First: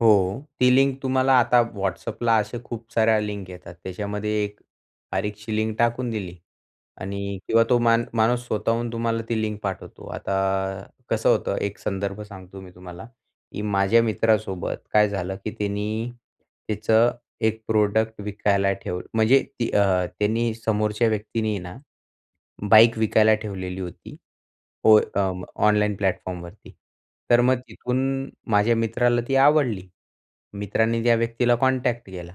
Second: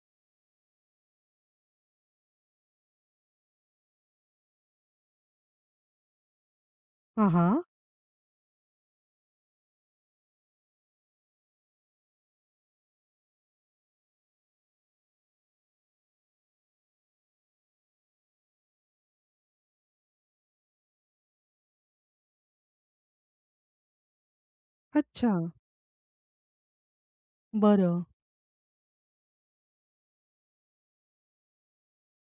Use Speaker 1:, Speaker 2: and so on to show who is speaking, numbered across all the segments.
Speaker 1: हो, ती लिंक तुम्हाला आता WhatsAppला अशा खूप साऱ्या लिंक येतात, त्याच्यामध्ये एक बारीकशी लिंक टाकून दिली
Speaker 2: हां,
Speaker 1: आणि
Speaker 2: हां.
Speaker 1: किंवा तो मा माणूस स्वतःहून तुम्हाला ती लिंक पाठवतो. आता कसं होतं, एक संदर्भ सांगतो मी तुम्हाला की माझ्या मित्रासोबत काय झालं, की त्यानी त्याचं एक प्रोडक्ट विकायला ठेव म्हणजे ती अ, त्यांनी समोरच्या व्यक्तीनी आहे ना बाईक विकायला ठेवलेली होती ओ अं,
Speaker 2: अच्छा.
Speaker 1: ऑनलाईन प्लॅटफॉर्मवरती. तर मग तिथून
Speaker 2: बरं.
Speaker 1: माझ्या मित्राला ती आवडली. मित्रांनी त्या व्यक्तीला कॉन्टॅक्ट केला.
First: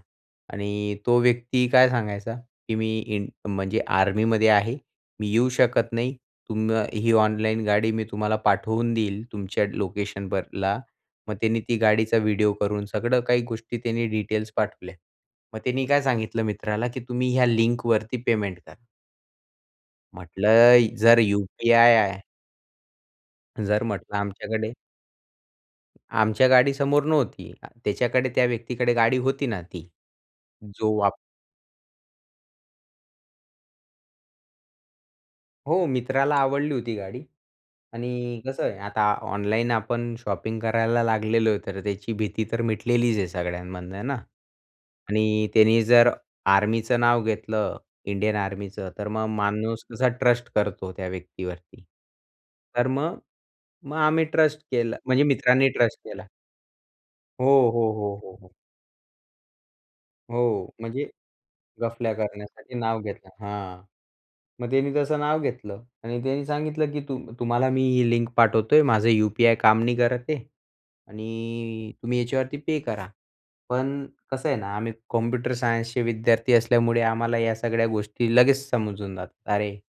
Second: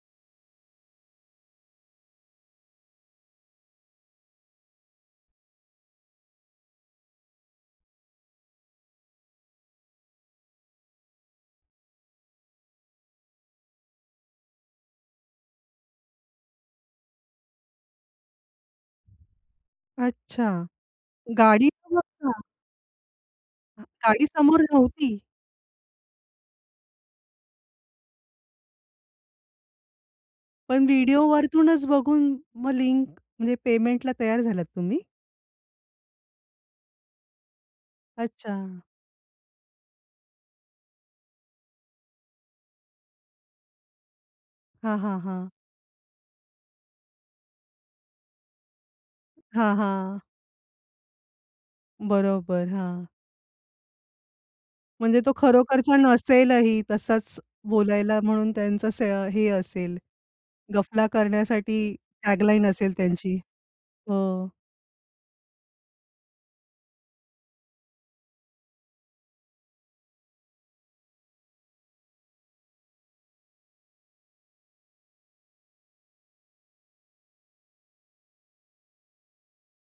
Speaker 1: आणि तो व्यक्ती काय सांगायचा की मी इं म्हणजे आर्मीमध्ये आहे. मी येऊ शकत नाही. तुम्ही अ, ही ऑनलाईन गाडी मी तुम्हाला पाठवून देईल तुमच्या लोकेशनवरला. मग त्याने ती गाडीचा व्हिडिओ करून सगळं काही गोष्टी त्याने डिटेल्स पाठवल्या. मग त्यानी काय सांगितलं मित्राला की तुम्ही ह्या लिंकवरती पेमेंट करा.
Speaker 2: अच्छा,
Speaker 1: म्हटलं जर
Speaker 2: गाडी
Speaker 1: यू-पी-आय
Speaker 2: समोर
Speaker 1: आहे
Speaker 2: का? अ,
Speaker 1: जर म्हटलं
Speaker 2: गाडी समोर
Speaker 1: आमच्याकडे
Speaker 2: नव्हती?
Speaker 1: आमच्या गाडी समोर नव्हती. त्याच्याकडे त्या व्यक्तीकडे गाडी होती ना ती
Speaker 2: पण
Speaker 1: जो वाप
Speaker 2: व्हिडिओवरतूनच बघून मग लिंक म्हणजे पेमेंटला तयार झालात तुम्ही?
Speaker 1: हो, मित्राला आवडली होती गाडी आणि कसं आहे
Speaker 2: अच्छा.
Speaker 1: आता ऑनलाईन आपण शॉपिंग करायला लागलेलो आहे, तर त्याची भीती तर मिटलेलीच आहे सगळ्यांमधनं आहे ना
Speaker 2: हां, हां,
Speaker 1: आणि
Speaker 2: हां.
Speaker 1: त्यानी जर आर्मीचं नाव घेतलं, इंडियन आर्मीचं तर मग
Speaker 2: हां,
Speaker 1: माणूस कसा
Speaker 2: हां.
Speaker 1: ट्रस्ट करतो त्या व्यक्तीवरती.
Speaker 2: बरोबर.
Speaker 1: तर
Speaker 2: हां.
Speaker 1: मग मग आम्ही ट्रस्ट केलं
Speaker 2: म्हणजे
Speaker 1: म्हणजे
Speaker 2: तो
Speaker 1: मित्रांनी
Speaker 2: खरोखरचा
Speaker 1: ट्रस्ट केला.
Speaker 2: नसेलही. तसाच
Speaker 1: हो, हो, हो,
Speaker 2: बोलायला
Speaker 1: हो,
Speaker 2: म्हणून
Speaker 1: हो.
Speaker 2: त्यांचं असं हे असेल,
Speaker 1: हो.
Speaker 2: गफला
Speaker 1: म्हणजे
Speaker 2: करण्यासाठी
Speaker 1: गफल्या
Speaker 2: टॅग लाईन
Speaker 1: करण्यासाठी
Speaker 2: असेल
Speaker 1: नाव घेतलं
Speaker 2: त्यांची.
Speaker 1: हां.
Speaker 2: हो.
Speaker 1: मग त्यांनी तसं नाव घेतलं आणि त्यांनी सांगितलं की तू तुम्हाला मी ही लिंक पाठवतोय, माझं यू-पी-आय काम नाही करत आहे आणि तुम्ही याच्यावरती पे करा. पण कसं आहे ना आम्ही कॉम्प्युटर सायन्सचे विद्यार्थी असल्यामुळे आम्हाला या सगळ्या गोष्टी लगेच समजून जातात. अरे